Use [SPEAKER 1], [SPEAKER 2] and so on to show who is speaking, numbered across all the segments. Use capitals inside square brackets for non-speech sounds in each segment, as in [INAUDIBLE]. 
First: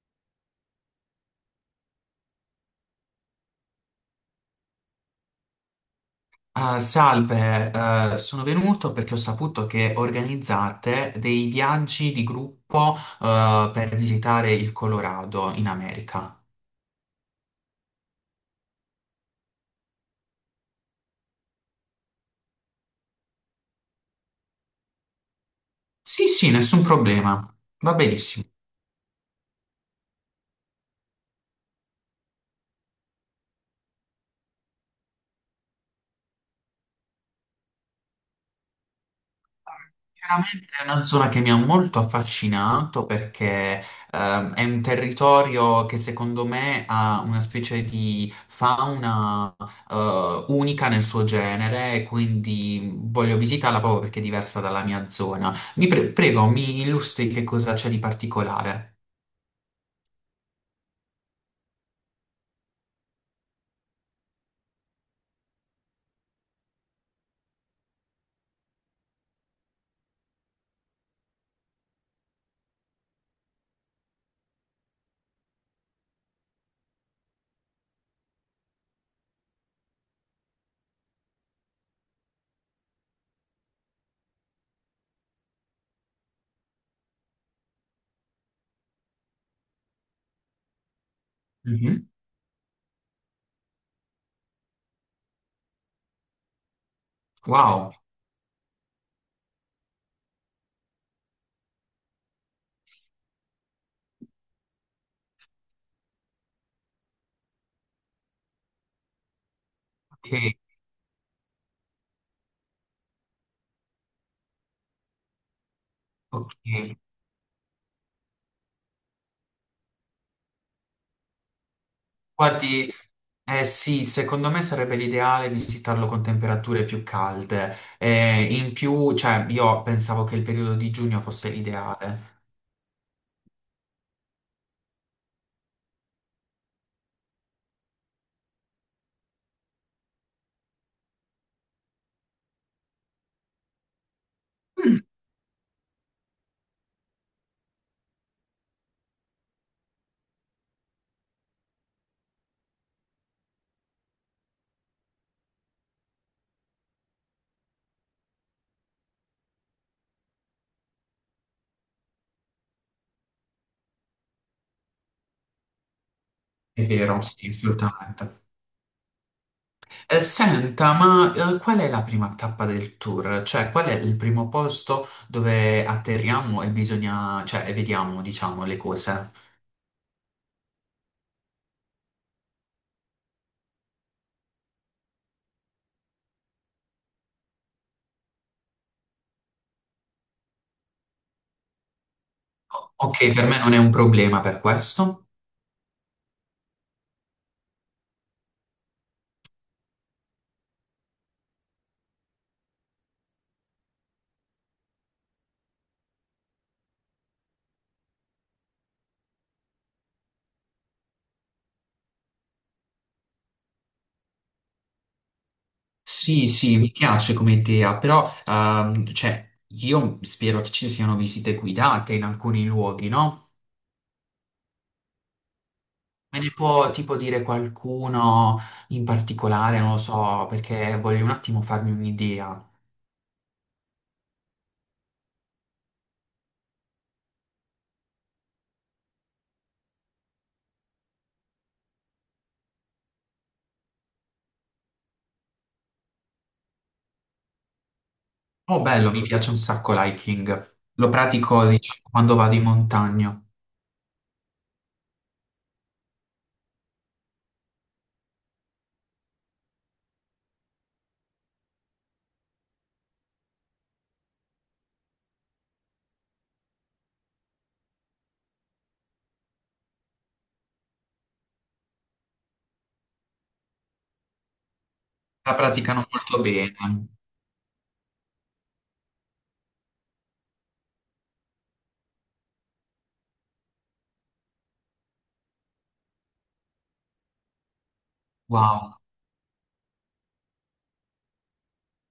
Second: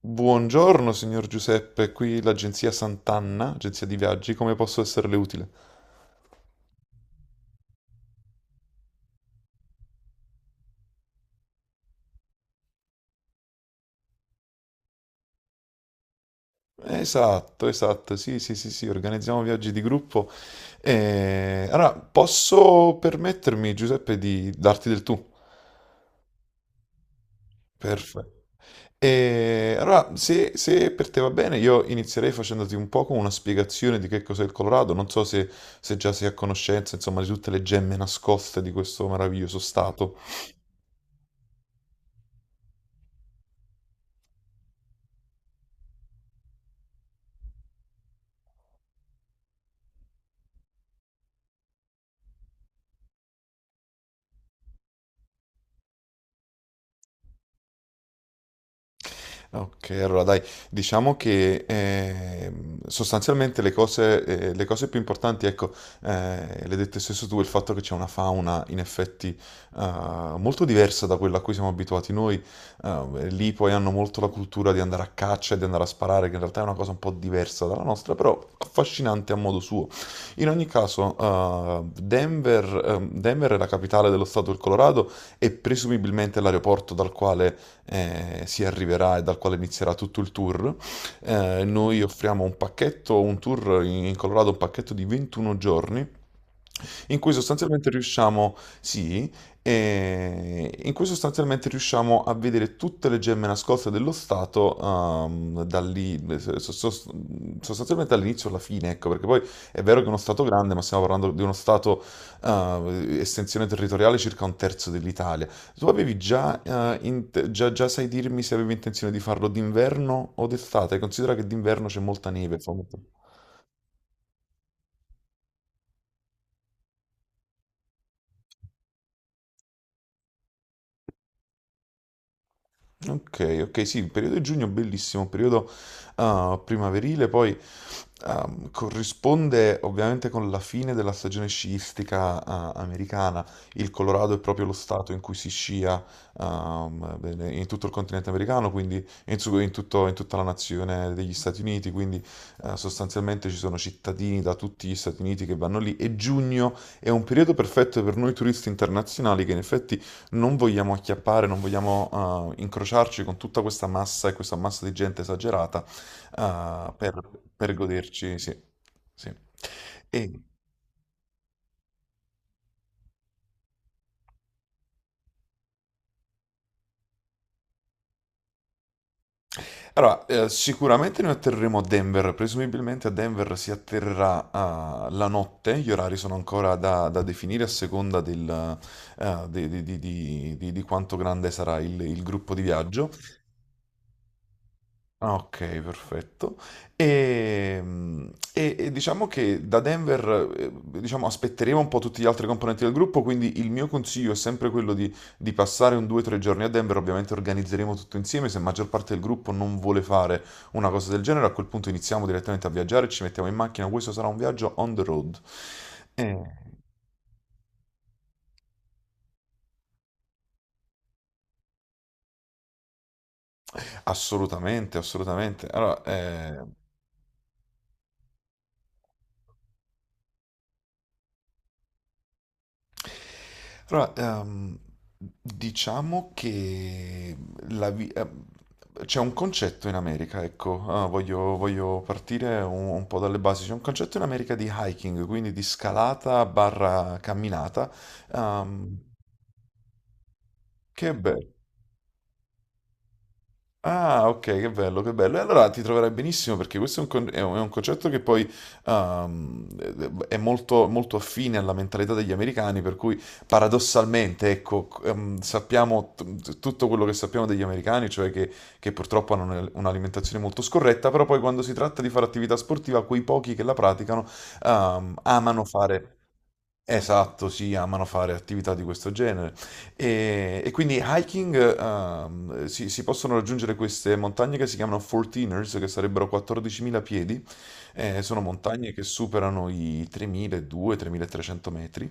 [SPEAKER 1] Buongiorno, signor Giuseppe, qui l'agenzia Sant'Anna, agenzia di viaggi, come posso esserle utile?
[SPEAKER 2] Ah, salve, sono venuto perché ho saputo che organizzate dei viaggi di gruppo, per visitare il Colorado in America.
[SPEAKER 1] Esatto, esatto, sì, sì, sì, sì, organizziamo viaggi di gruppo. Allora, posso permettermi, Giuseppe, di darti del tu?
[SPEAKER 2] Sì, sì, nessun problema. Va
[SPEAKER 1] Perfetto.
[SPEAKER 2] benissimo.
[SPEAKER 1] E allora, se per te va bene, io inizierei facendoti un po' con una spiegazione di che cos'è il Colorado. Non so se già sei a conoscenza, insomma, di tutte le gemme nascoste di questo meraviglioso stato.
[SPEAKER 2] Veramente è una zona che mi ha molto affascinato perché è un territorio che secondo me ha una specie di fauna unica nel suo genere e quindi voglio visitarla proprio perché è diversa dalla mia zona. Prego, mi illustri che cosa c'è di particolare.
[SPEAKER 1] Ok, allora dai, diciamo che sostanzialmente le cose più importanti, ecco, le hai dette stesso tu, il fatto che c'è una fauna in effetti molto diversa da quella a cui siamo abituati noi. Lì poi hanno molto la cultura di andare a caccia e di andare a sparare, che in realtà è una cosa un po' diversa dalla nostra, però affascinante a modo suo. In ogni caso, Denver, Denver è la capitale dello stato del Colorado e presumibilmente l'aeroporto dal quale si arriverà e dal quale inizierà tutto il tour. Noi
[SPEAKER 2] Mhm.
[SPEAKER 1] offriamo un pacchetto, un tour in Colorado, un pacchetto di 21 giorni in cui sostanzialmente
[SPEAKER 2] Wow,
[SPEAKER 1] riusciamo, sì, in cui sostanzialmente riusciamo a vedere tutte le gemme nascoste dello Stato, da lì, sostanzialmente dall'inizio alla fine, ecco, perché poi è vero che è uno
[SPEAKER 2] ok,
[SPEAKER 1] Stato grande, ma stiamo parlando di uno Stato, estensione territoriale circa un terzo dell'Italia. Tu avevi già,
[SPEAKER 2] ok.
[SPEAKER 1] int- Già, già sai dirmi se avevi intenzione di farlo d'inverno o d'estate? Considera che d'inverno c'è molta neve, fa
[SPEAKER 2] Guardi,
[SPEAKER 1] molto...
[SPEAKER 2] eh sì, secondo me sarebbe l'ideale visitarlo con temperature più calde. In più, cioè, io pensavo che il periodo di giugno fosse l'ideale.
[SPEAKER 1] Ok, ok, sì, il periodo di giugno è bellissimo, periodo primaverile, poi corrisponde ovviamente con la fine della stagione sciistica americana. Il Colorado è proprio lo stato in cui si scia bene, in tutto il continente americano, quindi in, su- in tutto- in tutta la nazione degli Stati Uniti, quindi sostanzialmente ci sono cittadini da tutti gli Stati Uniti che vanno lì e giugno è un periodo perfetto per noi turisti internazionali che in effetti non vogliamo acchiappare, non vogliamo incrociarci con tutta questa massa e questa massa di gente esagerata
[SPEAKER 2] È
[SPEAKER 1] eh, per,
[SPEAKER 2] vero, sì,
[SPEAKER 1] per goderci,
[SPEAKER 2] assolutamente.
[SPEAKER 1] sì, sì. E,
[SPEAKER 2] Senta, ma qual è la prima tappa del tour? Cioè, qual è il primo posto dove atterriamo e bisogna, cioè, e vediamo, diciamo, le cose?
[SPEAKER 1] allora, sicuramente noi atterreremo a Denver, presumibilmente a Denver si atterrerà la notte, gli orari sono ancora da definire a seconda del, di quanto grande sarà il gruppo di viaggio.
[SPEAKER 2] Ok, per me non è un problema per questo.
[SPEAKER 1] Ah, ok, perfetto. E, mm, e diciamo che da Denver, diciamo, aspetteremo un po' tutti gli altri componenti del gruppo, quindi il mio consiglio è sempre quello di passare un 2-3 giorni a Denver. Ovviamente organizzeremo tutto insieme, se la maggior parte del gruppo non vuole fare una cosa del genere, a quel punto iniziamo direttamente a viaggiare, ci mettiamo in macchina, questo sarà un viaggio on the road. Eh,
[SPEAKER 2] Sì, sì, mi piace come idea, però cioè, io spero che ci siano visite guidate in alcuni luoghi, no?
[SPEAKER 1] Assolutamente, assolutamente. Allora,
[SPEAKER 2] Me ne può tipo dire qualcuno in particolare, non lo so, perché voglio un attimo farmi un'idea.
[SPEAKER 1] allora, diciamo che la vi- ehm, c'è un concetto in America, ecco, voglio partire un po' dalle basi. C'è un concetto in America di hiking, quindi di scalata barra camminata,
[SPEAKER 2] Oh,
[SPEAKER 1] ehm,
[SPEAKER 2] bello, mi piace un sacco l'hiking.
[SPEAKER 1] che
[SPEAKER 2] Lo
[SPEAKER 1] è bello.
[SPEAKER 2] pratico, diciamo, quando vado in montagna.
[SPEAKER 1] Ah, ok, che bello, che bello. E allora ti troverai benissimo perché questo è un, con- è un concetto che poi è molto, molto affine alla mentalità degli americani, per cui paradossalmente, ecco, sappiamo tutto quello che sappiamo degli americani, cioè che purtroppo hanno un'alimentazione molto scorretta, però poi quando si tratta di fare attività sportiva, quei pochi che la praticano
[SPEAKER 2] La
[SPEAKER 1] amano
[SPEAKER 2] praticano
[SPEAKER 1] fare...
[SPEAKER 2] molto bene.
[SPEAKER 1] Esatto, sì, amano fare attività di questo genere. E quindi hiking, si, si possono raggiungere queste montagne che si chiamano 14ers, che sarebbero 14.000 piedi. Sono montagne
[SPEAKER 2] Wow,
[SPEAKER 1] che superano i 3.200-3.300 metri.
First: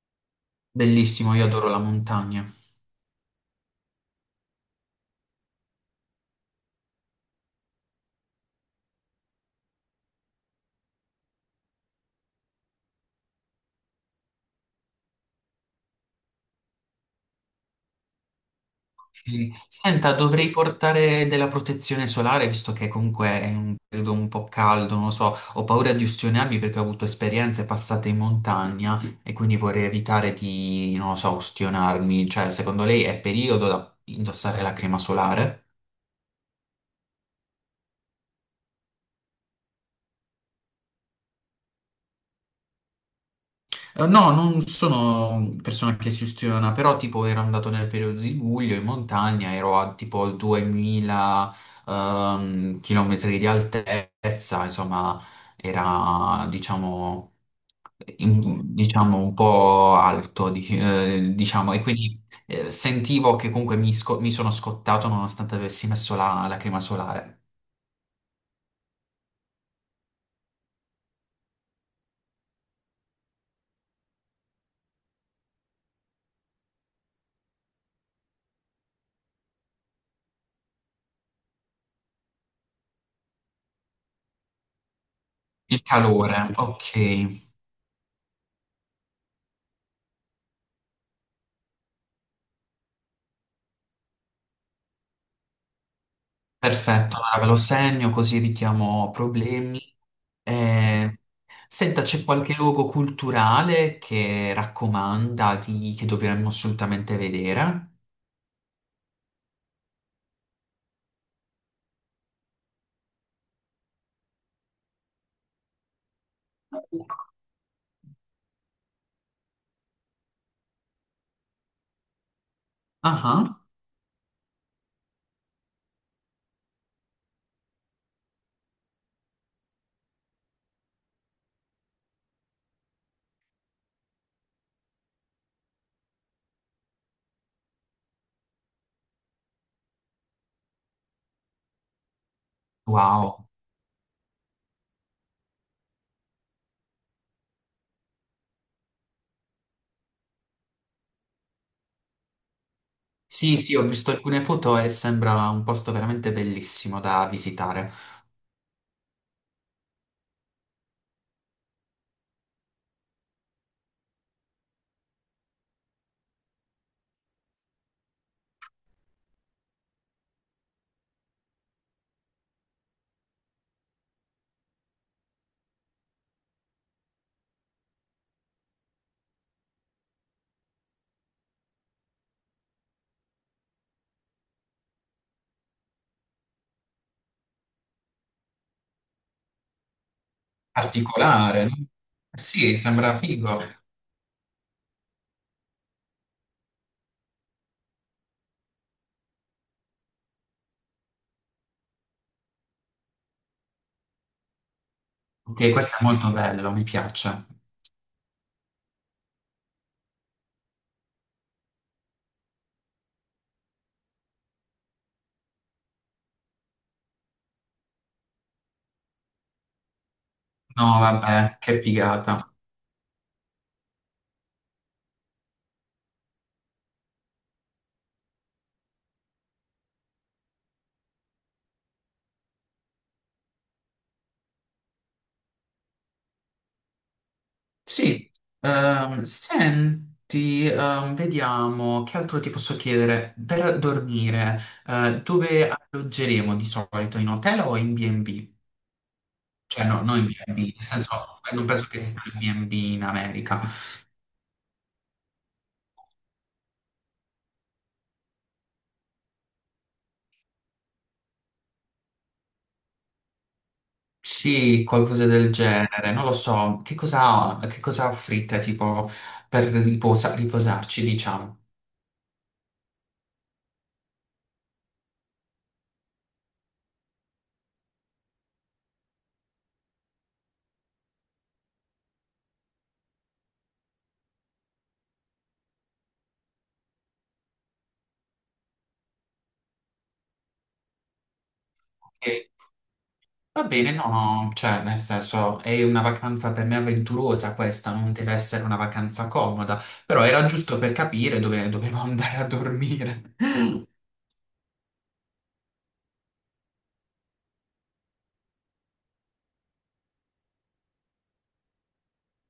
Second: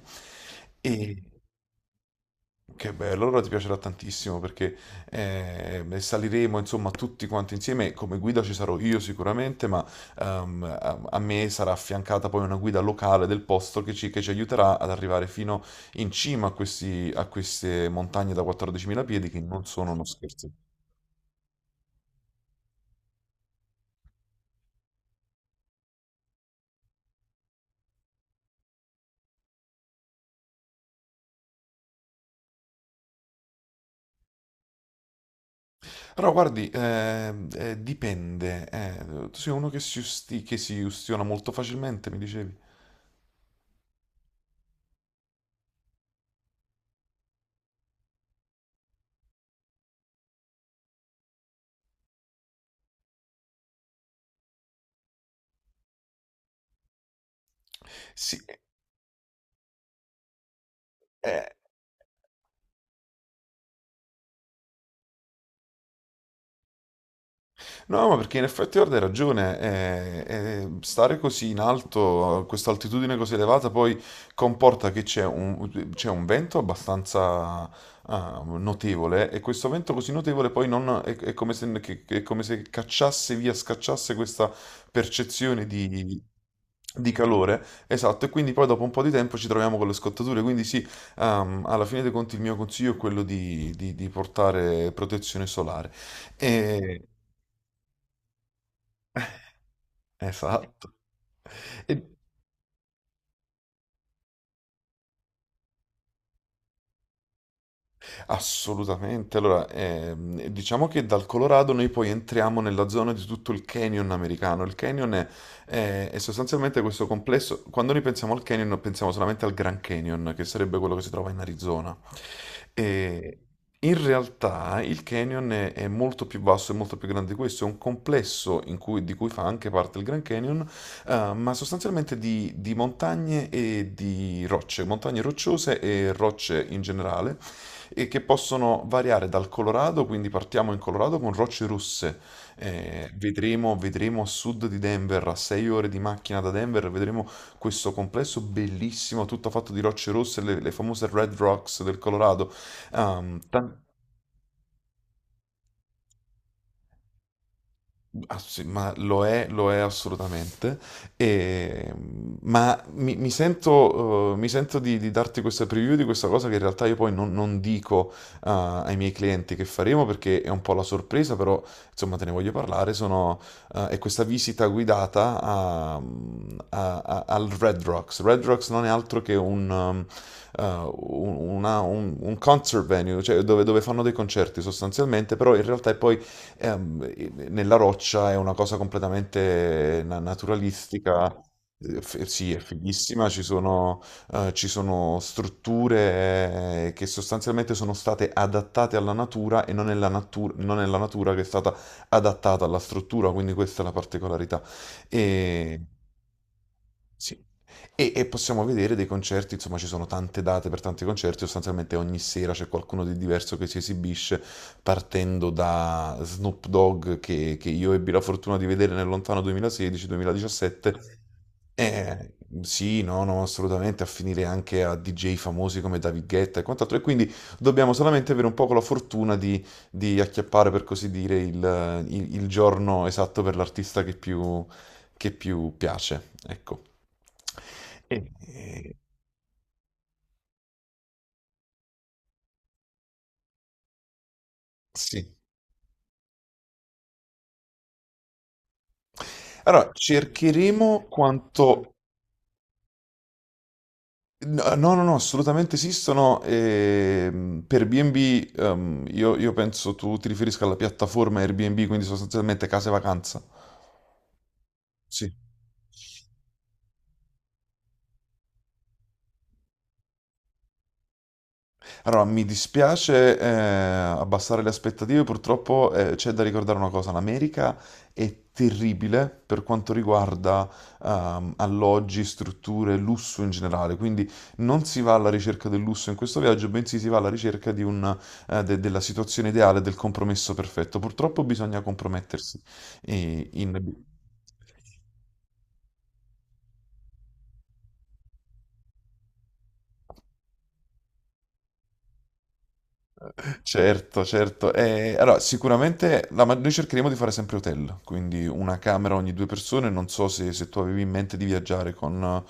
[SPEAKER 1] E,
[SPEAKER 2] bellissimo, io adoro la montagna.
[SPEAKER 1] che bello, allora ti piacerà tantissimo perché saliremo insomma tutti quanti insieme, come guida ci sarò io sicuramente, ma a, a me sarà affiancata poi una guida locale del posto che ci aiuterà ad arrivare fino in cima a, a queste montagne da 14.000 piedi che
[SPEAKER 2] Sì.
[SPEAKER 1] non sono uno
[SPEAKER 2] Senta, dovrei
[SPEAKER 1] scherzo.
[SPEAKER 2] portare della protezione solare visto che comunque è un periodo un po' caldo, non lo so, ho paura di ustionarmi perché ho avuto esperienze passate in montagna e quindi vorrei evitare di, non lo so, ustionarmi. Cioè, secondo lei è periodo da indossare la crema solare?
[SPEAKER 1] Però guardi, dipende, tu sei uno che si, che si ustiona molto facilmente, mi dicevi.
[SPEAKER 2] No, non sono persona che si ustiona, però tipo ero andato nel periodo di luglio in montagna, ero a tipo 2000 chilometri di altezza, insomma era diciamo,
[SPEAKER 1] Sì,
[SPEAKER 2] diciamo un po' alto,
[SPEAKER 1] eh,
[SPEAKER 2] diciamo, e quindi sentivo che comunque mi, mi sono scottato nonostante avessi messo la crema solare.
[SPEAKER 1] no, ma perché in effetti guarda, hai ragione, stare così in alto, a questa altitudine così elevata, poi comporta che c'è un vento abbastanza notevole e questo vento così notevole poi non, è come se, è come se cacciasse via, scacciasse questa percezione
[SPEAKER 2] Il calore,
[SPEAKER 1] di
[SPEAKER 2] ok.
[SPEAKER 1] calore, esatto, e quindi poi dopo un po' di tempo ci troviamo con le scottature, quindi sì, alla fine dei conti il mio consiglio è quello di, di portare protezione solare. E-
[SPEAKER 2] Perfetto, allora ve lo segno così evitiamo problemi.
[SPEAKER 1] Esatto.
[SPEAKER 2] Eh,
[SPEAKER 1] E
[SPEAKER 2] senta, c'è qualche luogo culturale che raccomanda che dovremmo assolutamente vedere?
[SPEAKER 1] assolutamente. Allora, diciamo che dal Colorado noi poi entriamo nella zona di tutto il canyon americano. Il canyon è, è sostanzialmente questo complesso. Quando noi pensiamo al canyon, pensiamo solamente al Grand Canyon, che sarebbe quello che si trova in Arizona. E
[SPEAKER 2] Ah,
[SPEAKER 1] in realtà il canyon è molto più vasto e molto più grande di questo. È un complesso in cui- di cui fa anche parte il Grand Canyon, ma sostanzialmente di montagne e di rocce, montagne rocciose e rocce in generale e che possono variare dal Colorado, quindi partiamo in Colorado con rocce russe,
[SPEAKER 2] wow.
[SPEAKER 1] vedremo a sud di Denver, a 6 ore di macchina da Denver, vedremo questo complesso bellissimo, tutto fatto di rocce rosse, le famose Red Rocks del Colorado. Ehm,
[SPEAKER 2] Sì, sì,
[SPEAKER 1] tan-
[SPEAKER 2] ho visto alcune foto e sembra un posto veramente bellissimo da visitare.
[SPEAKER 1] Ah, sì, ma lo è assolutamente. E, ma mi, mi sento di darti questa preview di questa cosa che in realtà io poi non, non dico, ai miei clienti che faremo perché è un po' la sorpresa, però insomma te ne voglio parlare. Sono, è questa visita guidata al Red Rocks. Red Rocks non è altro che un, um, un- una- un concert venue, cioè dove, dove fanno dei concerti sostanzialmente, però in realtà è poi nella roccia è una cosa completamente naturalistica.
[SPEAKER 2] Particolare, no?
[SPEAKER 1] Sì, è
[SPEAKER 2] Sì, sembra
[SPEAKER 1] fighissima,
[SPEAKER 2] figo.
[SPEAKER 1] ci sono strutture che sostanzialmente sono state adattate alla natura e non è la non è la natura che è stata adattata alla struttura, quindi questa è la particolarità.
[SPEAKER 2] Ok,
[SPEAKER 1] E,
[SPEAKER 2] questo è molto bello, mi
[SPEAKER 1] sì.
[SPEAKER 2] piace.
[SPEAKER 1] E possiamo vedere dei concerti, insomma, ci sono tante date per tanti concerti, sostanzialmente ogni sera c'è qualcuno di diverso che si esibisce, partendo da Snoop Dogg, che io ebbi la fortuna di vedere nel lontano 2016-2017.
[SPEAKER 2] No, vabbè, che
[SPEAKER 1] Eh,
[SPEAKER 2] figata.
[SPEAKER 1] sì, no, no, assolutamente, a finire anche a DJ famosi come David Guetta e quant'altro. E quindi dobbiamo solamente avere un po' la fortuna di acchiappare, per così dire, il giorno esatto per l'artista che più piace. Ecco. E-
[SPEAKER 2] Sì,
[SPEAKER 1] e-
[SPEAKER 2] senti, vediamo che altro ti posso chiedere. Per dormire,
[SPEAKER 1] sì.
[SPEAKER 2] dove alloggeremo di solito? In hotel o in B&B? Cioè,
[SPEAKER 1] Allora,
[SPEAKER 2] no, non in B&B, nel
[SPEAKER 1] cercheremo
[SPEAKER 2] senso, non penso
[SPEAKER 1] quanto...
[SPEAKER 2] che esista il B&B in America.
[SPEAKER 1] No, no, no, no, assolutamente esistono. Per B&B, io penso tu ti riferisca alla piattaforma Airbnb, quindi sostanzialmente case vacanza.
[SPEAKER 2] Sì, qualcosa
[SPEAKER 1] Sì.
[SPEAKER 2] del genere, non lo so. Che cosa offrite, tipo, per riposarci, diciamo?
[SPEAKER 1] Allora, mi dispiace abbassare le aspettative, purtroppo c'è da ricordare una cosa, l'America è terribile per quanto riguarda alloggi, strutture, lusso in generale, quindi non si va alla ricerca del lusso in questo viaggio, bensì si va alla ricerca di un, della situazione ideale, del compromesso perfetto. Purtroppo bisogna
[SPEAKER 2] Ok.
[SPEAKER 1] compromettersi
[SPEAKER 2] Va bene,
[SPEAKER 1] in...
[SPEAKER 2] no, no, cioè, nel senso, è una vacanza per me avventurosa questa, non deve essere una vacanza comoda, però era giusto per capire dove dovevo [LAUGHS] andare a dormire. [LAUGHS]
[SPEAKER 1] Certo, certo. Allora, sicuramente noi cercheremo di fare sempre hotel, quindi una camera ogni due persone. Non so se, se tu avevi in mente di viaggiare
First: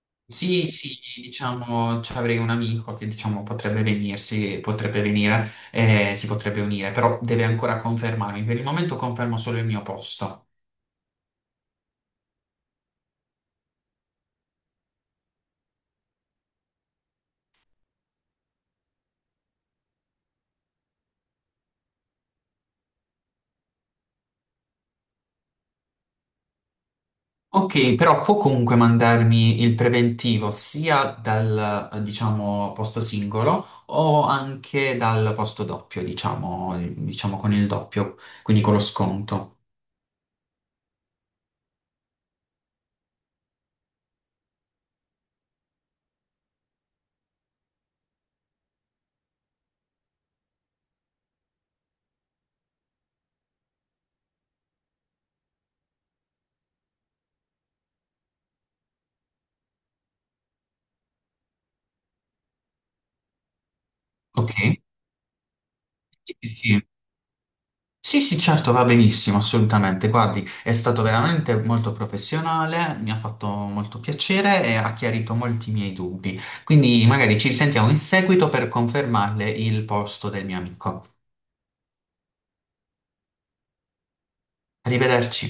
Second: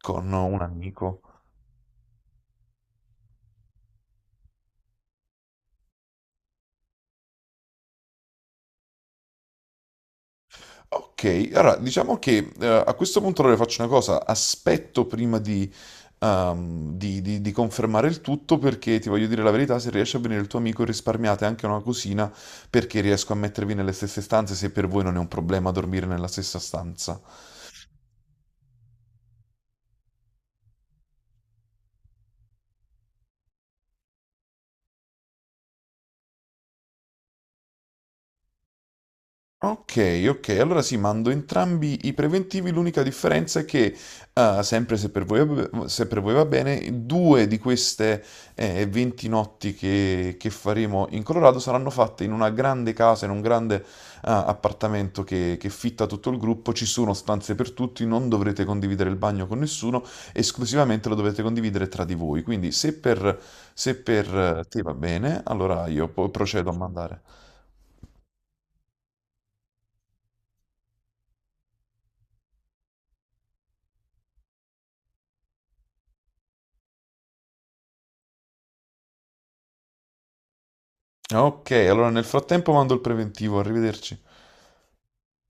[SPEAKER 1] con un
[SPEAKER 2] Sì, sì,
[SPEAKER 1] amico.
[SPEAKER 2] diciamo, ci avrei un amico che, diciamo, potrebbe venirsi, potrebbe venire, si potrebbe unire, però deve ancora confermarmi. Per il momento confermo solo il mio posto.
[SPEAKER 1] Ok, allora diciamo che a questo punto allora faccio una cosa, aspetto prima di, di confermare il tutto perché ti voglio dire la verità, se riesce a venire il tuo amico risparmiate anche una cosina perché riesco a mettervi nelle stesse stanze se per voi non è un problema dormire nella stessa stanza.
[SPEAKER 2] Ok, però può comunque mandarmi il preventivo sia dal, diciamo, posto singolo o anche dal posto doppio, diciamo, diciamo con il doppio, quindi con lo sconto.
[SPEAKER 1] Ok, ok, allora sì, mando entrambi i preventivi, l'unica differenza è che, sempre se per voi, va se per voi va bene, due di queste 20 notti che faremo in Colorado saranno fatte in una grande casa, in un grande appartamento che fitta tutto il gruppo, ci sono stanze per tutti, non dovrete condividere il bagno con nessuno, esclusivamente lo dovete condividere tra di voi, quindi se per, se per te
[SPEAKER 2] Ok?
[SPEAKER 1] va bene, allora io poi
[SPEAKER 2] Sì,
[SPEAKER 1] procedo a
[SPEAKER 2] sì,
[SPEAKER 1] mandare.
[SPEAKER 2] sì, sì, sì, certo, va benissimo, assolutamente. Guardi, è stato veramente molto professionale, mi ha fatto molto piacere e ha chiarito molti miei dubbi. Quindi magari ci risentiamo in seguito per confermarle il posto del mio amico.
[SPEAKER 1] Ok, allora nel frattempo mando il preventivo, arrivederci.
[SPEAKER 2] Arrivederci.